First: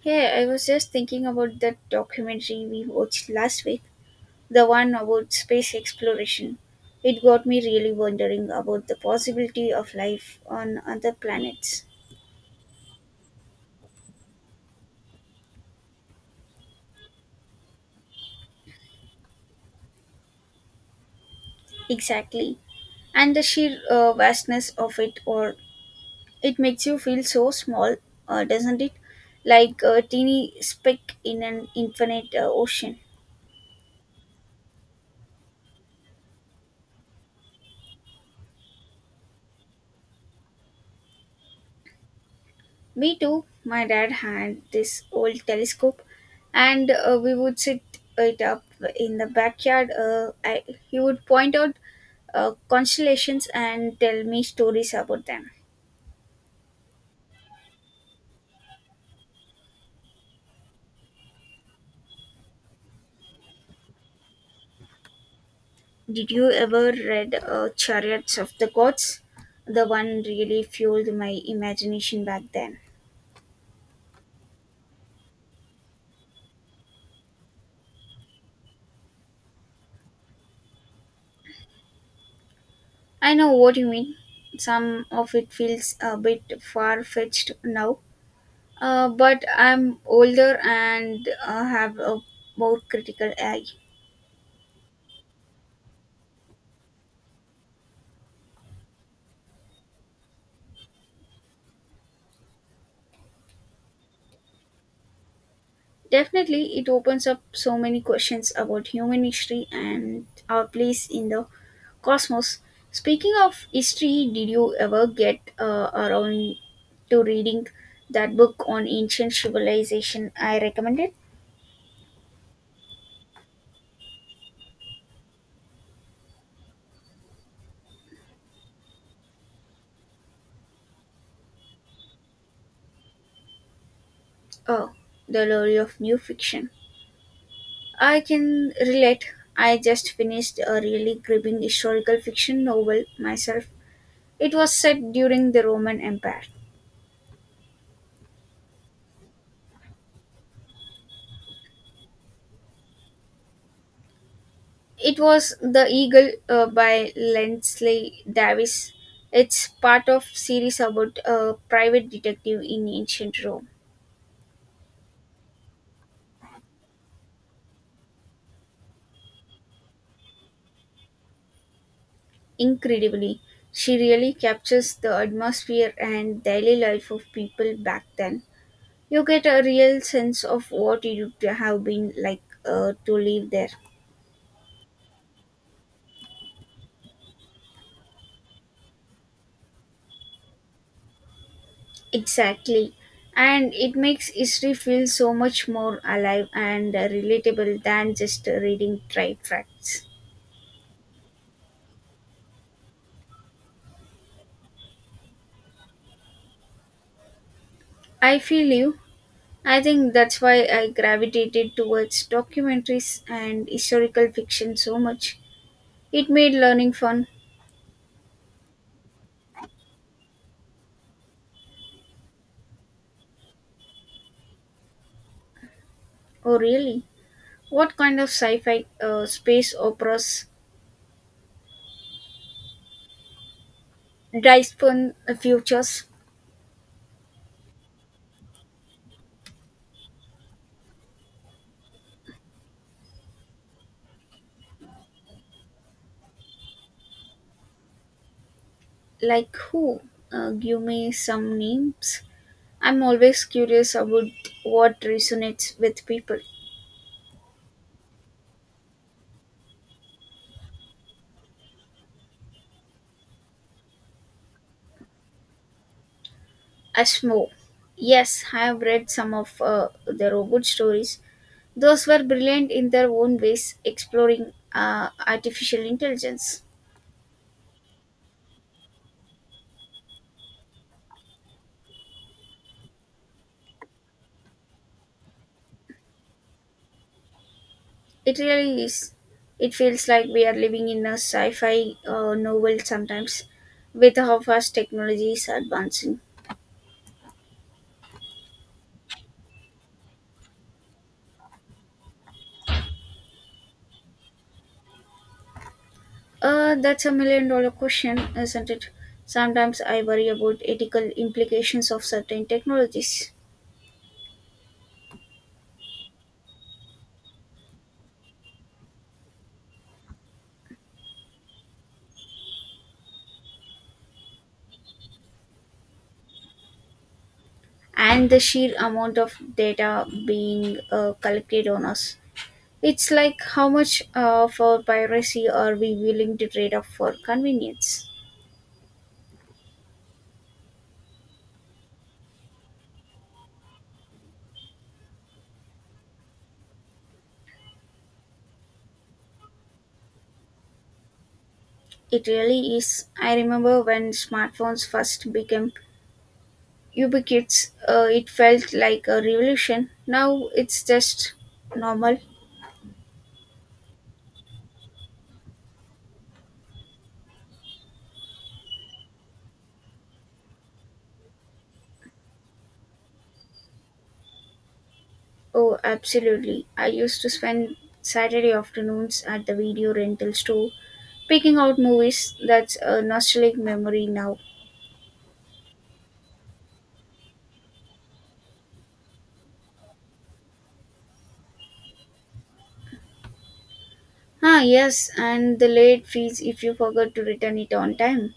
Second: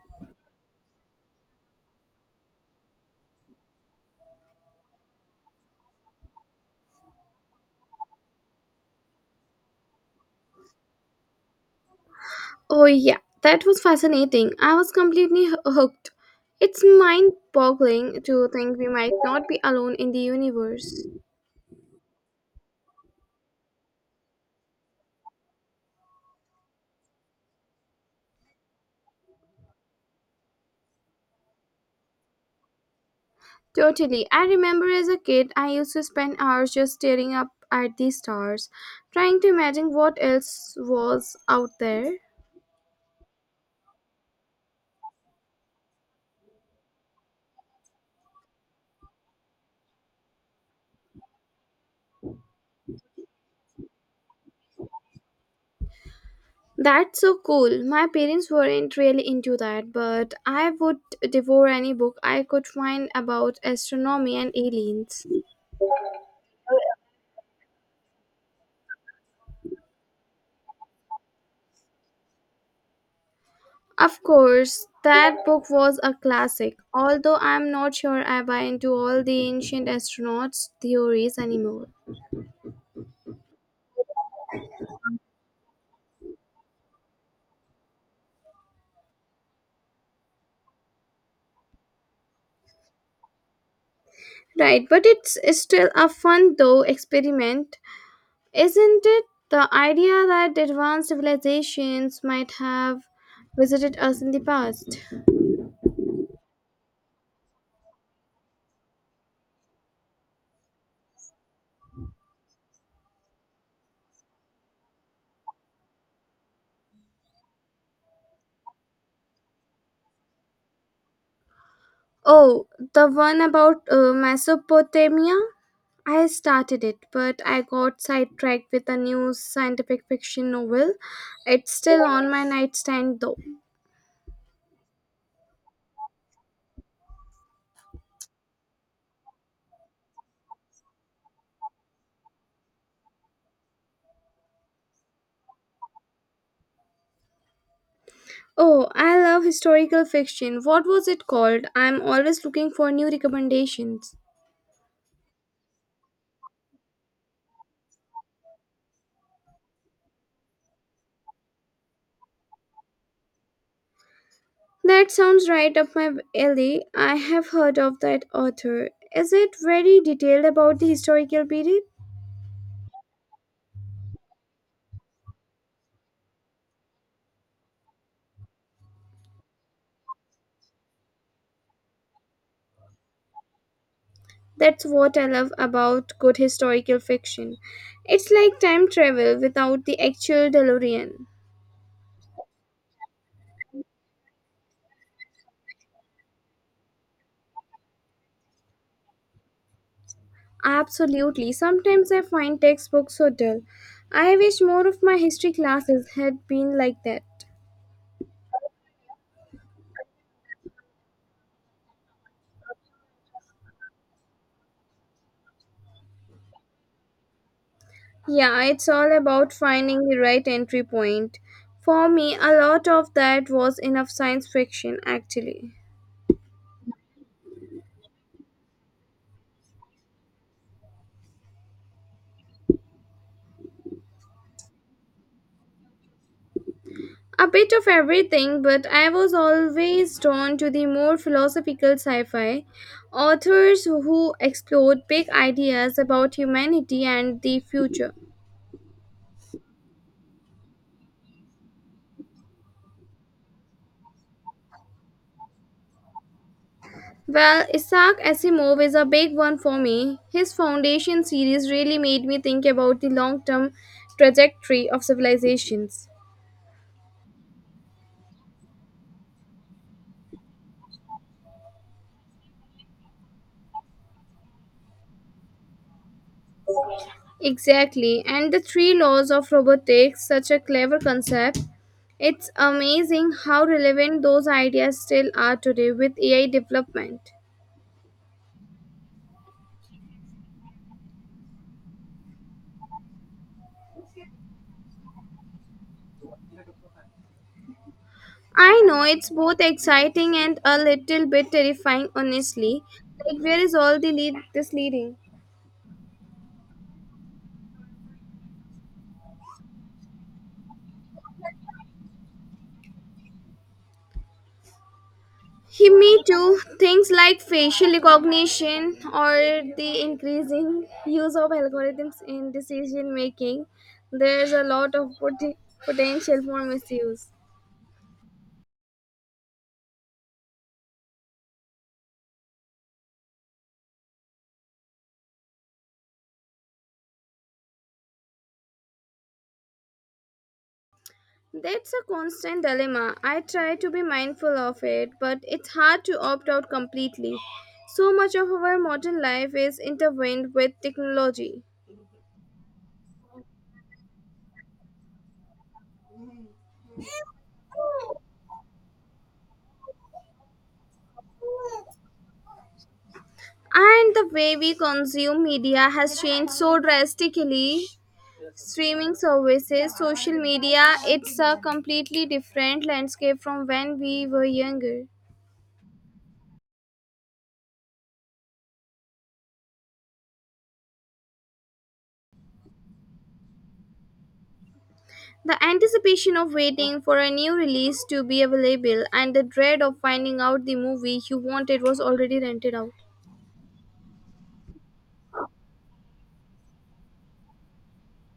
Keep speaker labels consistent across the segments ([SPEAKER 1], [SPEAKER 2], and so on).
[SPEAKER 1] Hey, I was just thinking about that documentary we watched last week, the one about space exploration. It got me really wondering about the possibility of life on other planets.
[SPEAKER 2] Oh, yeah, that was fascinating. I was completely hooked. It's mind boggling to think we might not be alone in the universe.
[SPEAKER 1] Exactly. And the sheer vastness of it, or it makes you feel so small, doesn't it? Like a teeny speck in an infinite ocean.
[SPEAKER 2] Totally. I remember as a kid, I used to spend hours just staring up at the stars, trying to imagine what else was out there.
[SPEAKER 1] Me too. My dad had this old telescope, and we would sit it up in the backyard. He would point out constellations and tell me stories about them.
[SPEAKER 2] That's so cool. My parents weren't really into that, but I would devour any book I could find about astronomy and aliens.
[SPEAKER 1] Did you ever read Chariots of the Gods? The one really fueled my imagination back then.
[SPEAKER 2] Of course, that book was a classic, although I'm not sure I buy into all the ancient astronauts' theories anymore.
[SPEAKER 1] I know what you mean. Some of it feels a bit far fetched now, but I'm older and have a more critical eye.
[SPEAKER 2] Right, but it's still a fun, though, experiment, isn't it? The idea that advanced civilizations might have visited us in the past.
[SPEAKER 1] Definitely, it opens up so many questions about human history and our place in the cosmos. Speaking of history, did you ever get around to reading that book on ancient civilization I recommended?
[SPEAKER 2] Oh, the one about Mesopotamia? I started it, but I got sidetracked with a new scientific fiction novel. It's still on my nightstand, though.
[SPEAKER 1] Oh, The Glory of New Fiction. I can relate. I just finished a really gripping historical fiction novel myself. It was set during the Roman Empire.
[SPEAKER 2] Oh, I love historical fiction. What was it called? I'm always looking for new recommendations.
[SPEAKER 1] It was The Eagle by Lensley Davis. It's part of series about a private detective in ancient Rome.
[SPEAKER 2] That sounds right up my alley. I have heard of that author. Is it very detailed about the historical period?
[SPEAKER 1] Incredibly, she really captures the atmosphere and daily life of people back then. You get a real sense of what it would have been like to live there.
[SPEAKER 2] That's what I love about good historical fiction. It's like time travel without the actual DeLorean.
[SPEAKER 1] Exactly. And it makes history feel so much more alive and relatable than just reading dry facts.
[SPEAKER 2] Absolutely. Sometimes I find textbooks so dull. I wish more of my history classes had been like that.
[SPEAKER 1] I feel you. I think that's why I gravitated towards documentaries and historical fiction so much. It made learning fun.
[SPEAKER 2] Yeah, it's all about finding the right entry point. For me, a lot of that was enough science fiction, actually.
[SPEAKER 1] Oh, really? What kind of sci fi space operas dispel futures?
[SPEAKER 2] A bit of everything, but I was always drawn to the more philosophical sci fi. Authors who explored big ideas about humanity and the future.
[SPEAKER 1] Like who? Give me some names. I'm always curious about what resonates with people.
[SPEAKER 2] Well, Isaac Asimov is a big one for me. His Foundation series really made me think about the long term trajectory of civilizations.
[SPEAKER 1] Asmo. Yes, I have read some of the robot stories. Those were brilliant in their own ways, exploring artificial intelligence.
[SPEAKER 2] Exactly, and the three laws of robotics, such a clever concept. It's amazing how relevant those ideas still are today with AI development.
[SPEAKER 1] It really is. It feels like we are living in a sci fi novel sometimes with how fast technology is advancing.
[SPEAKER 2] I know it's both exciting and a little bit terrifying, honestly. Like, where is all the lead this leading?
[SPEAKER 1] That's a million dollar question, isn't it? Sometimes I worry about ethical implications of certain technologies
[SPEAKER 2] He, me too. Things like facial recognition or the increasing use of algorithms in decision making. There's a lot of potential for misuse.
[SPEAKER 1] and the sheer amount of data being collected on us. It's like how much of our piracy are we willing to trade off for convenience?
[SPEAKER 2] That's a constant dilemma. I try to be mindful of it, but it's hard to opt out completely. So much of our modern life is intertwined with technology.
[SPEAKER 1] It really is. I remember when smartphones first became ubiquitous, it felt like a revolution. Now it's just normal.
[SPEAKER 2] And the way we consume media has changed so drastically. Streaming services, social media, it's a completely different landscape from when we were younger.
[SPEAKER 1] Oh, absolutely. I used to spend Saturday afternoons at the video rental store picking out movies. That's a nostalgic memory now.
[SPEAKER 2] The anticipation of waiting for a new release to be available and the dread of finding out the movie you wanted was already rented out.
[SPEAKER 1] Ah, yes, and the late fees if you forgot to return it on time.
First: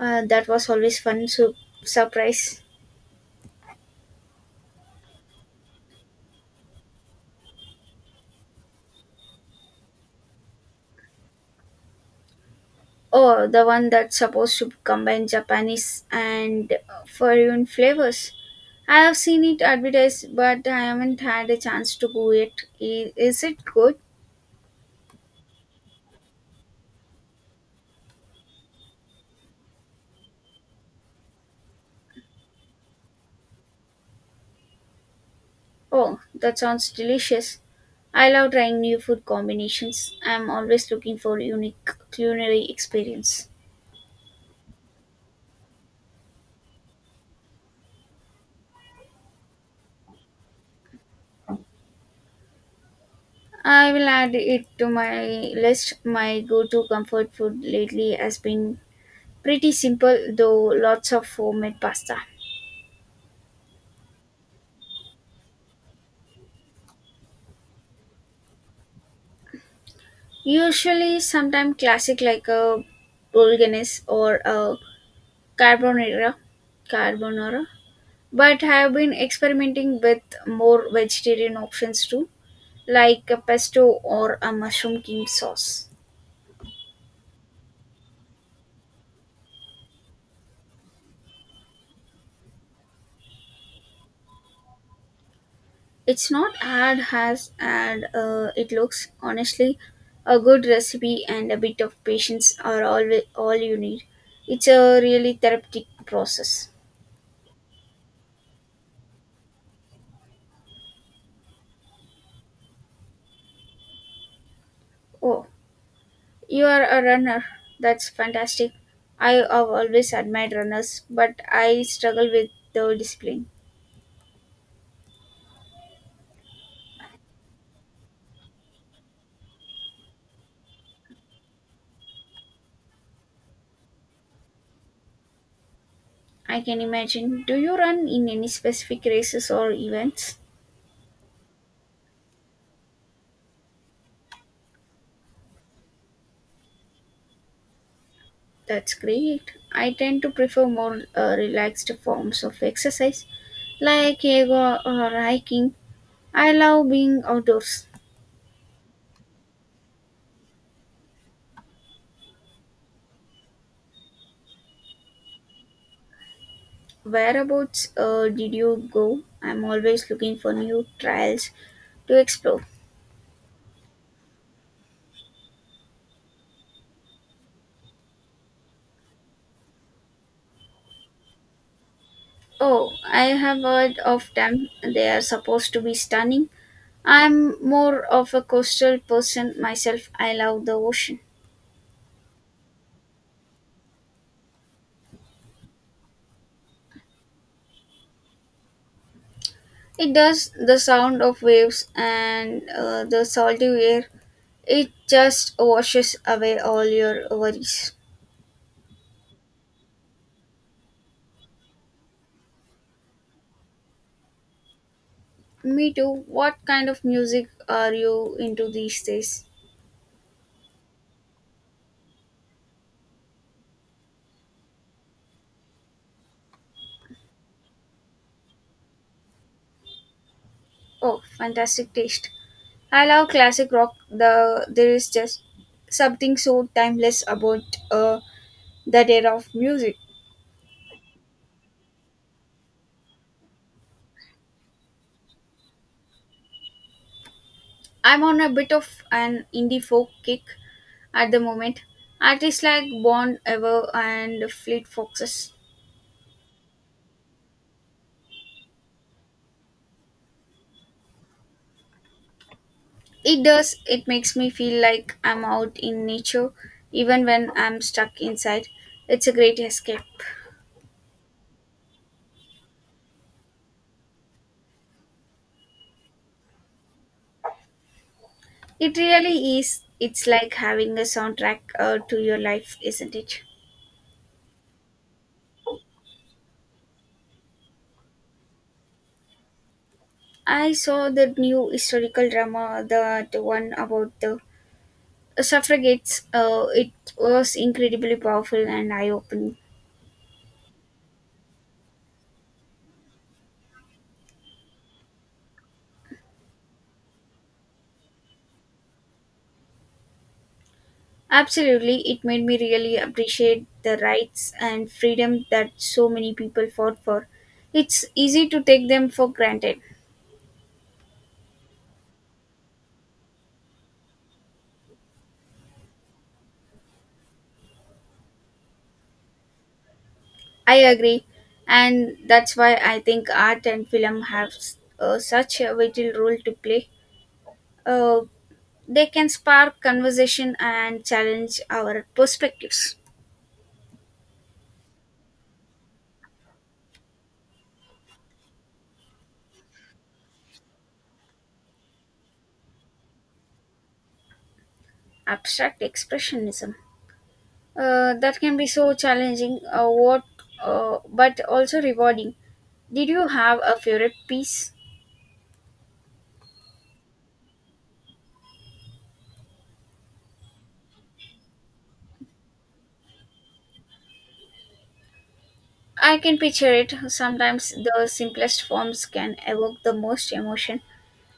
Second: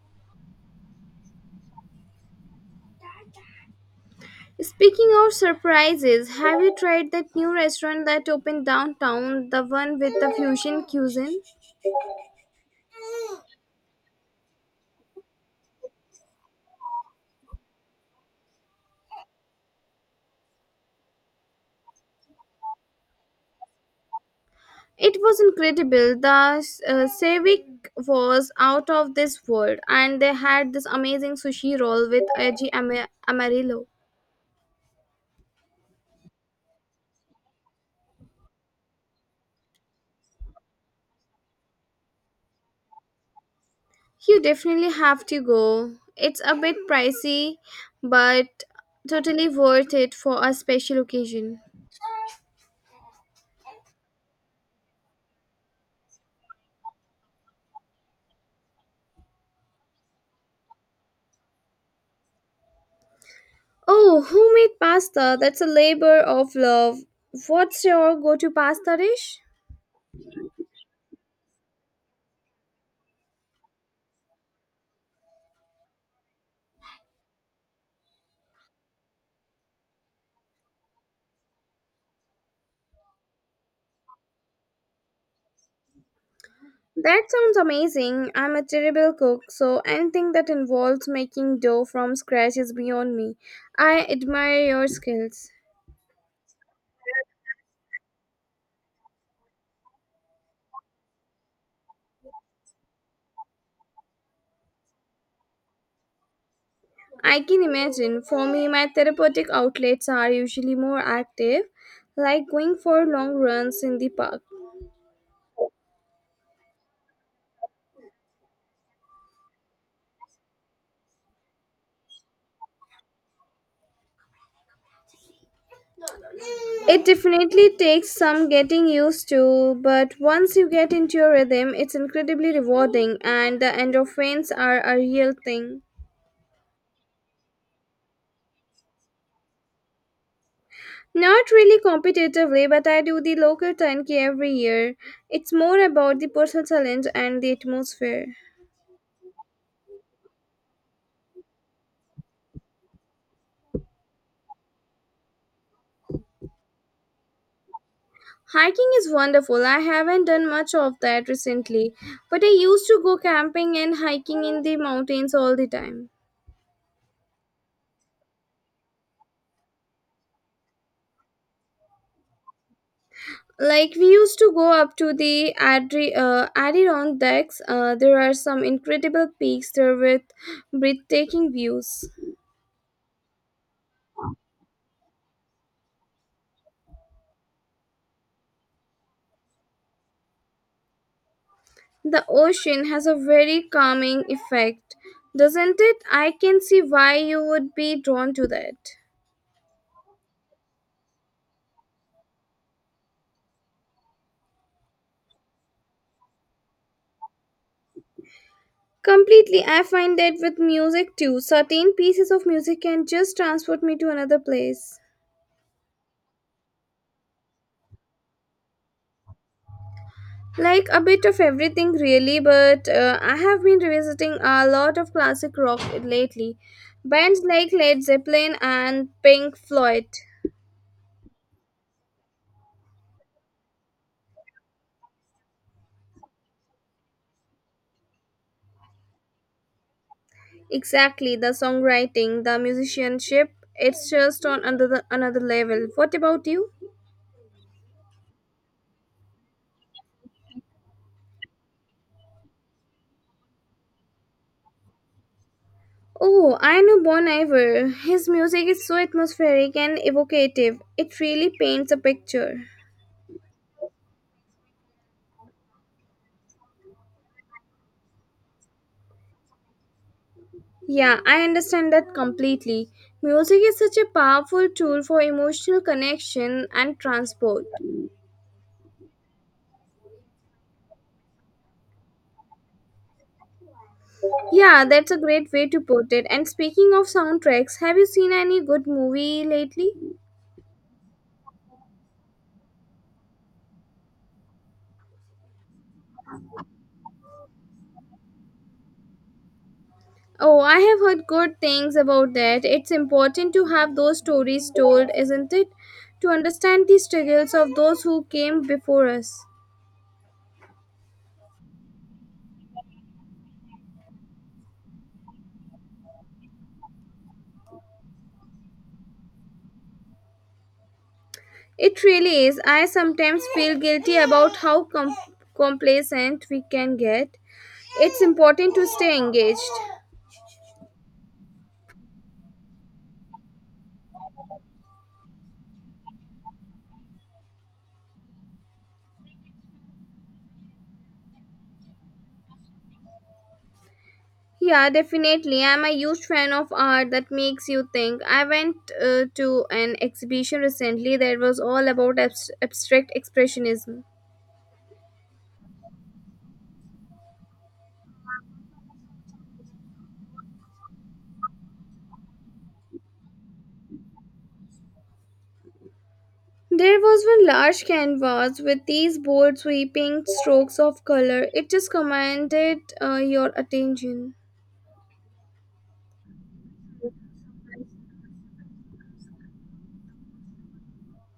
[SPEAKER 1] That was always fun surprise.
[SPEAKER 2] Speaking of surprises, have you tried that new restaurant that opened downtown, the one with the fusion cuisine?
[SPEAKER 1] Oh, the one that's supposed to combine Japanese and foreign flavors. I have seen it advertised, but I haven't had a chance to go yet. Is it good?
[SPEAKER 2] It was incredible. The Savik was out of this world, and they had this amazing sushi roll with Aji Amarillo.
[SPEAKER 1] Oh, that sounds delicious. I love trying new food combinations. I'm always looking for unique culinary experience.
[SPEAKER 2] You definitely have to go. It's a bit pricey, but totally worth it for a special occasion.
[SPEAKER 1] I will add it to my list. My go to comfort food lately has been pretty simple, though lots of homemade pasta.
[SPEAKER 2] Oh, homemade pasta. That's a labor of love. What's your go to pasta dish?
[SPEAKER 1] Usually, sometimes classic like a bolognese or a carbonara, carbonara. But I have been experimenting with more vegetarian options too, like a pesto or a mushroom cream sauce.
[SPEAKER 2] That sounds amazing. I'm a terrible cook, so anything that involves making dough from scratch is beyond me. I admire your skills.
[SPEAKER 1] It's not ad has ad. It looks honestly, a good recipe and a bit of patience are all you need. It's a really therapeutic process.
[SPEAKER 2] I can imagine. For me, my therapeutic outlets are usually more active, like going for long runs in the park.
[SPEAKER 1] Oh, you are a runner. That's fantastic. I have always admired runners, but I struggle with the discipline.
[SPEAKER 2] It definitely takes some getting used to, but once you get into your rhythm, it's incredibly rewarding, and the endorphins are a real thing.
[SPEAKER 1] I can imagine. Do you run in any specific races or events?
[SPEAKER 2] Not really competitively, but I do the local 10K every year. It's more about the personal challenge and the atmosphere.
[SPEAKER 1] That's great. I tend to prefer more relaxed forms of exercise like yoga or hiking. I love being outdoors.
[SPEAKER 2] Hiking is wonderful. I haven't done much of that recently, but I used to go camping and hiking in the mountains all the time.
[SPEAKER 1] Whereabouts did you go? I'm always looking for new trails to explore.
[SPEAKER 2] Like we used to go up to the Adirondacks. There are some incredible peaks there with breathtaking views.
[SPEAKER 1] Oh, I have heard of them. They are supposed to be stunning. I'm more of a coastal person myself. I love the ocean.
[SPEAKER 2] The ocean has a very calming effect, doesn't it? I can see why you would be drawn to that.
[SPEAKER 1] It does the sound of waves and the salty air. It just washes away all your worries.
[SPEAKER 2] Completely, I find that with music too. Certain pieces of music can just transport me to another place.
[SPEAKER 1] Me too. What kind of music are you into these days?
[SPEAKER 2] Like a bit of everything, really, but I have been revisiting a lot of classic rock lately. Bands like Led Zeppelin and Pink Floyd.
[SPEAKER 1] Oh, fantastic taste. I love classic rock. There is just something so timeless about uh, that era of music.
[SPEAKER 2] Exactly, the songwriting, the musicianship, it's just on another level. What about you?
[SPEAKER 1] I'm on a bit of an indie folk kick at the moment. Artists like Bon Ever and Fleet Foxes.
[SPEAKER 2] Oh, I know Bon Iver. His music is so atmospheric and evocative. It really paints a picture.
[SPEAKER 1] It does. It makes me feel like I'm out in nature, even when I'm stuck inside. It's a great escape.
[SPEAKER 2] Yeah, I understand that completely. Music is such a powerful tool for emotional connection and transport.
[SPEAKER 1] It really is. It's like having a soundtrack to your life, isn't it?
[SPEAKER 2] Yeah, that's a great way to put it. And speaking of soundtracks, have you seen any good movie lately?
[SPEAKER 1] I saw the new historical drama, the one about the suffragettes. It was incredibly powerful and eye opening.
[SPEAKER 2] Oh, I have heard good things about that. It's important to have those stories told, isn't it? To understand the struggles of those who came before us.
[SPEAKER 1] Absolutely, it made me really appreciate the rights and freedom that so many people fought for. It's easy to take them for granted.
[SPEAKER 2] It really is. I sometimes feel guilty about how complacent we can get. It's important to stay engaged.
[SPEAKER 1] I agree, and that's why I think art and film have such a vital role to play. Uh, they can spark conversation and challenge our perspectives.
[SPEAKER 2] Yeah, definitely. I'm a huge fan of art that makes you think. I went to an exhibition recently that was all about abstract expressionism.
[SPEAKER 1] Abstract expressionism that can be so challenging, but also rewarding. Did you have a favorite piece?
[SPEAKER 2] There was one large canvas with these bold sweeping strokes of color. It just commanded your attention.
[SPEAKER 1] I can picture it. Sometimes the simplest forms can evoke the most emotion.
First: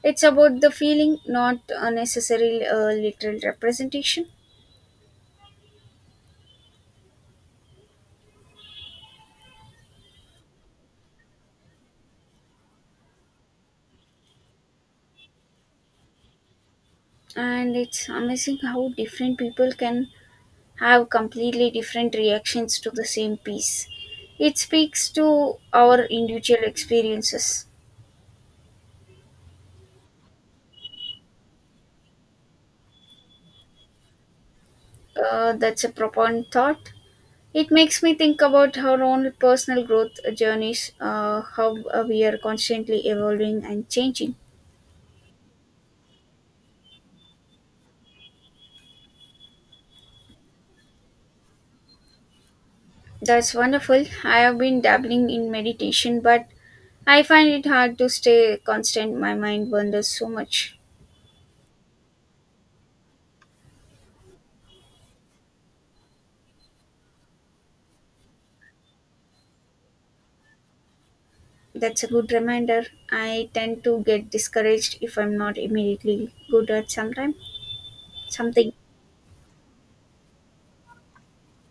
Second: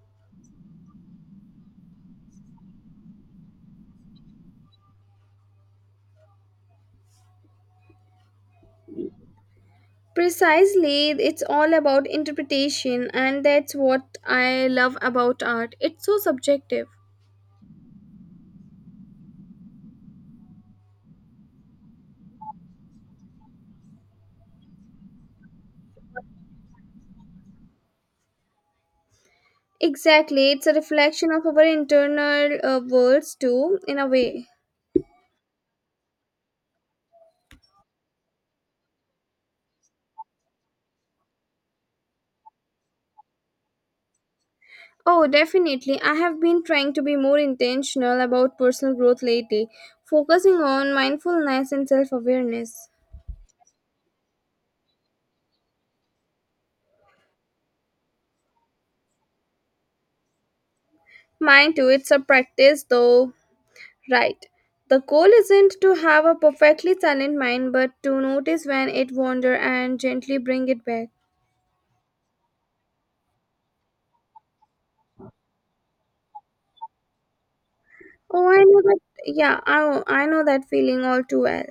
[SPEAKER 1] It's about the feeling, not a necessarily literal representation.
[SPEAKER 2] Precisely, it's all about interpretation, and that's what I love about art. It's so subjective.
[SPEAKER 1] And it's amazing how different people can have completely different reactions to the same piece. It speaks to our individual experiences.
[SPEAKER 2] Exactly, it's a reflection of our internal worlds, too, in a way.
[SPEAKER 1] That's a profound thought. It makes me think about our own personal growth journeys, how we are constantly evolving and changing.
[SPEAKER 2] Oh, definitely. I have been trying to be more intentional about personal growth lately, focusing on mindfulness and self awareness.
[SPEAKER 1] That's wonderful. I have been dabbling in meditation, but I find it hard to stay constant. My mind wanders so much.
[SPEAKER 2] Mind too, it's a practice though, right? The goal isn't to have a perfectly silent mind, but to notice when it wanders and gently bring it back.
[SPEAKER 1] That's a good reminder. I tend to get discouraged if I'm not immediately good at sometime
[SPEAKER 2] Oh, I
[SPEAKER 1] something.
[SPEAKER 2] know that. Yeah, I know that feeling all too well.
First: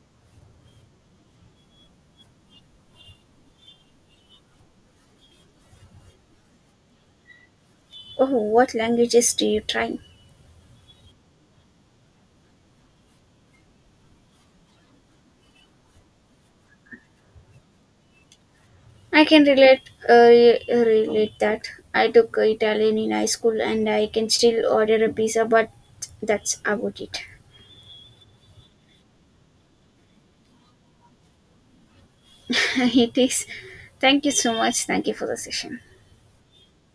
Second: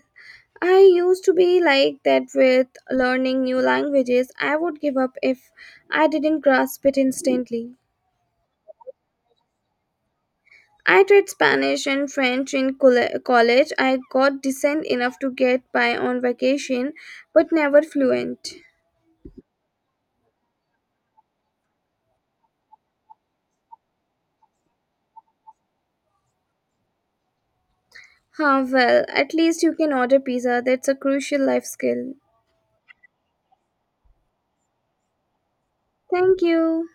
[SPEAKER 2] I used to be like that with learning new languages. I would give up if I didn't grasp it instantly.
[SPEAKER 1] Oh, what languages do you try?
[SPEAKER 2] I tried Spanish and French in college. I got decent enough to get by on vacation, but never fluent.
[SPEAKER 1] I can relate relate that. I took Italian in high school and I can still order a pizza, but that's about it.
[SPEAKER 2] Ah, well, at least you can order pizza. That's a crucial life skill.
[SPEAKER 1] it is. Thank you so much. Thank you for the session.
[SPEAKER 2] Thank you.